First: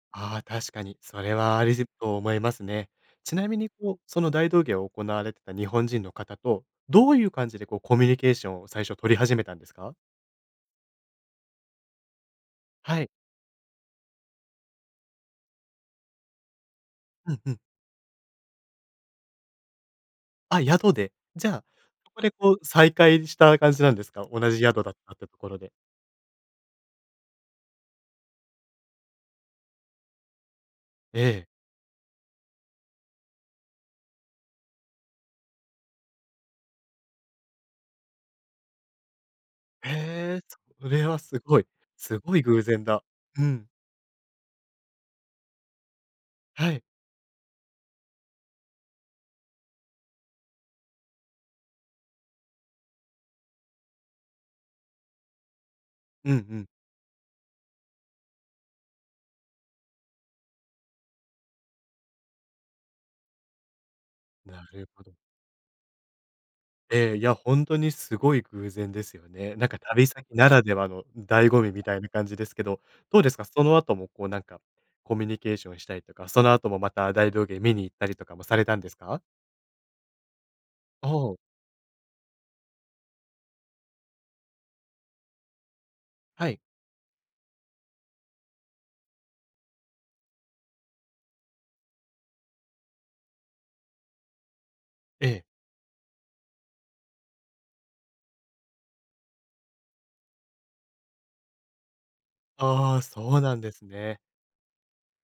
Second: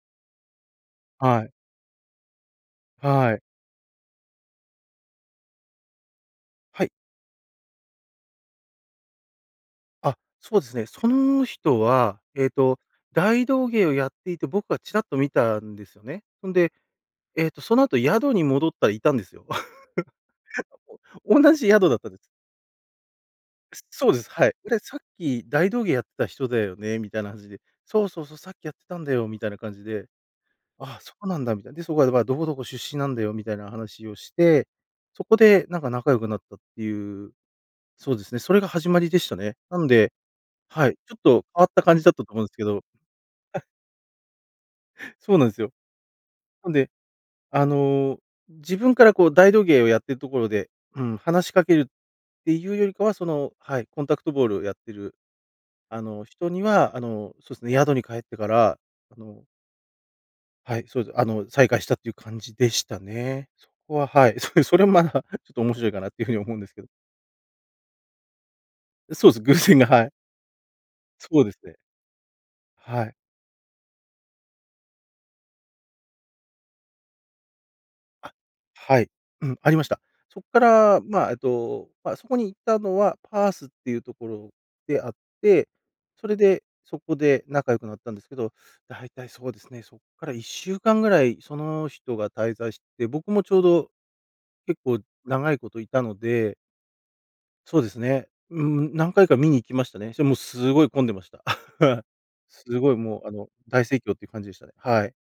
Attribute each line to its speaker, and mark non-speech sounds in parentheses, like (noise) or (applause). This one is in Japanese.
Speaker 1: ああ、確かに。それ
Speaker 2: はい。
Speaker 1: はありじと思いますね。
Speaker 2: は
Speaker 1: ち
Speaker 2: い。
Speaker 1: なみにこう、その大道芸を行われてた日本人の方と、
Speaker 2: はい。
Speaker 1: どういう感じでこう、コミュニケーションを最初取り始めたんですか？
Speaker 2: あ、そうですね。その人は、ええと、
Speaker 1: はい。
Speaker 2: 大道芸をやっていて僕がちらっと見たんですよね。そんで、
Speaker 1: うん
Speaker 2: えっ
Speaker 1: うん。
Speaker 2: と、その後宿に戻ったら居たんですよ。
Speaker 1: あ、
Speaker 2: (chuckles)
Speaker 1: 宿で。
Speaker 2: お
Speaker 1: じ
Speaker 2: 同
Speaker 1: ゃあ、
Speaker 2: じ宿だった
Speaker 1: そ
Speaker 2: んです。
Speaker 1: こでこう、再会した感
Speaker 2: く
Speaker 1: じ
Speaker 2: す
Speaker 1: なんで
Speaker 2: そ
Speaker 1: す
Speaker 2: うで
Speaker 1: か？
Speaker 2: す、はい。
Speaker 1: 同じ
Speaker 2: うれ
Speaker 1: 宿だっ
Speaker 2: 「さっ
Speaker 1: たってと
Speaker 2: き
Speaker 1: ころ
Speaker 2: 大
Speaker 1: で。
Speaker 2: 道芸やってた人だよね」みたいなはじで「そうそうそう、さっきやってたんだよ」みたいな感じで「ああ、そ
Speaker 1: え
Speaker 2: うなん
Speaker 1: え。
Speaker 2: だ」みたいな。で、そこはどば「どこどこ出身なんだよ」みたいな話をして、そこでなんか仲良くなったっていう、そうですね、それが始まりでしたね。なんで
Speaker 1: へえ、
Speaker 2: は
Speaker 1: そ
Speaker 2: い、
Speaker 1: れ
Speaker 2: ちょ
Speaker 1: は
Speaker 2: っ
Speaker 1: す
Speaker 2: と
Speaker 1: ご
Speaker 2: 変
Speaker 1: い。
Speaker 2: わった感じだっ
Speaker 1: す
Speaker 2: たと
Speaker 1: ごい
Speaker 2: 思うんす
Speaker 1: 偶
Speaker 2: けど。
Speaker 1: 然だ。う
Speaker 2: (chuckles)
Speaker 1: ん。
Speaker 2: そうなんすよ。な
Speaker 1: は
Speaker 2: ん
Speaker 1: い。
Speaker 2: で、あの、自分からこう大道芸をやってるところで、うん、話しかけるっていうよりかは、その、はい、コンタクトボールやってる、あの、
Speaker 1: うんう
Speaker 2: 人に
Speaker 1: ん。
Speaker 2: は、あの、そうすね、宿に帰ってから、あのはい、そうです。あの、再会したという感じでしたね。そこは、はい。そう、
Speaker 1: な
Speaker 2: それ
Speaker 1: る
Speaker 2: もま
Speaker 1: ほ
Speaker 2: あ、
Speaker 1: ど。
Speaker 2: ちょっと面白いかなっていう風に思うんですけど。
Speaker 1: ええ、いや、ほんとにすごい偶然です
Speaker 2: う、
Speaker 1: よ
Speaker 2: そうす、偶
Speaker 1: ね。なん
Speaker 2: 然
Speaker 1: か
Speaker 2: がは
Speaker 1: 旅
Speaker 2: い。
Speaker 1: 先ならではの
Speaker 2: そう
Speaker 1: 醍
Speaker 2: です
Speaker 1: 醐味
Speaker 2: ね。
Speaker 1: みたいな感じですけど。
Speaker 2: はい。
Speaker 1: どうですか、その後も、こうなんか、コミュニケーションしたりとか、その後もまた大道芸見に行ったりと
Speaker 2: あ、
Speaker 1: かもされたんです
Speaker 2: はい。
Speaker 1: か？
Speaker 2: うん、ありました。そっから、
Speaker 1: お
Speaker 2: ま、
Speaker 1: お。
Speaker 2: えと、ま、そこに行ったのはパースっていうところで会って、それ
Speaker 1: はい。
Speaker 2: で、そこで仲良くなったんですけど。大体そうですね、そっから1週間ぐらいその人が滞在して、僕もちょうど、結構
Speaker 1: ええ。
Speaker 2: 長いこと居たのでそうですね。うん、何回か見に行きましたね。してもすごい混んでました。(laughs) すごい
Speaker 1: ああ、
Speaker 2: もう、あ
Speaker 1: そう
Speaker 2: の、
Speaker 1: なんです
Speaker 2: 大盛況っ
Speaker 1: ね。
Speaker 2: ていう感じでしたね、はい。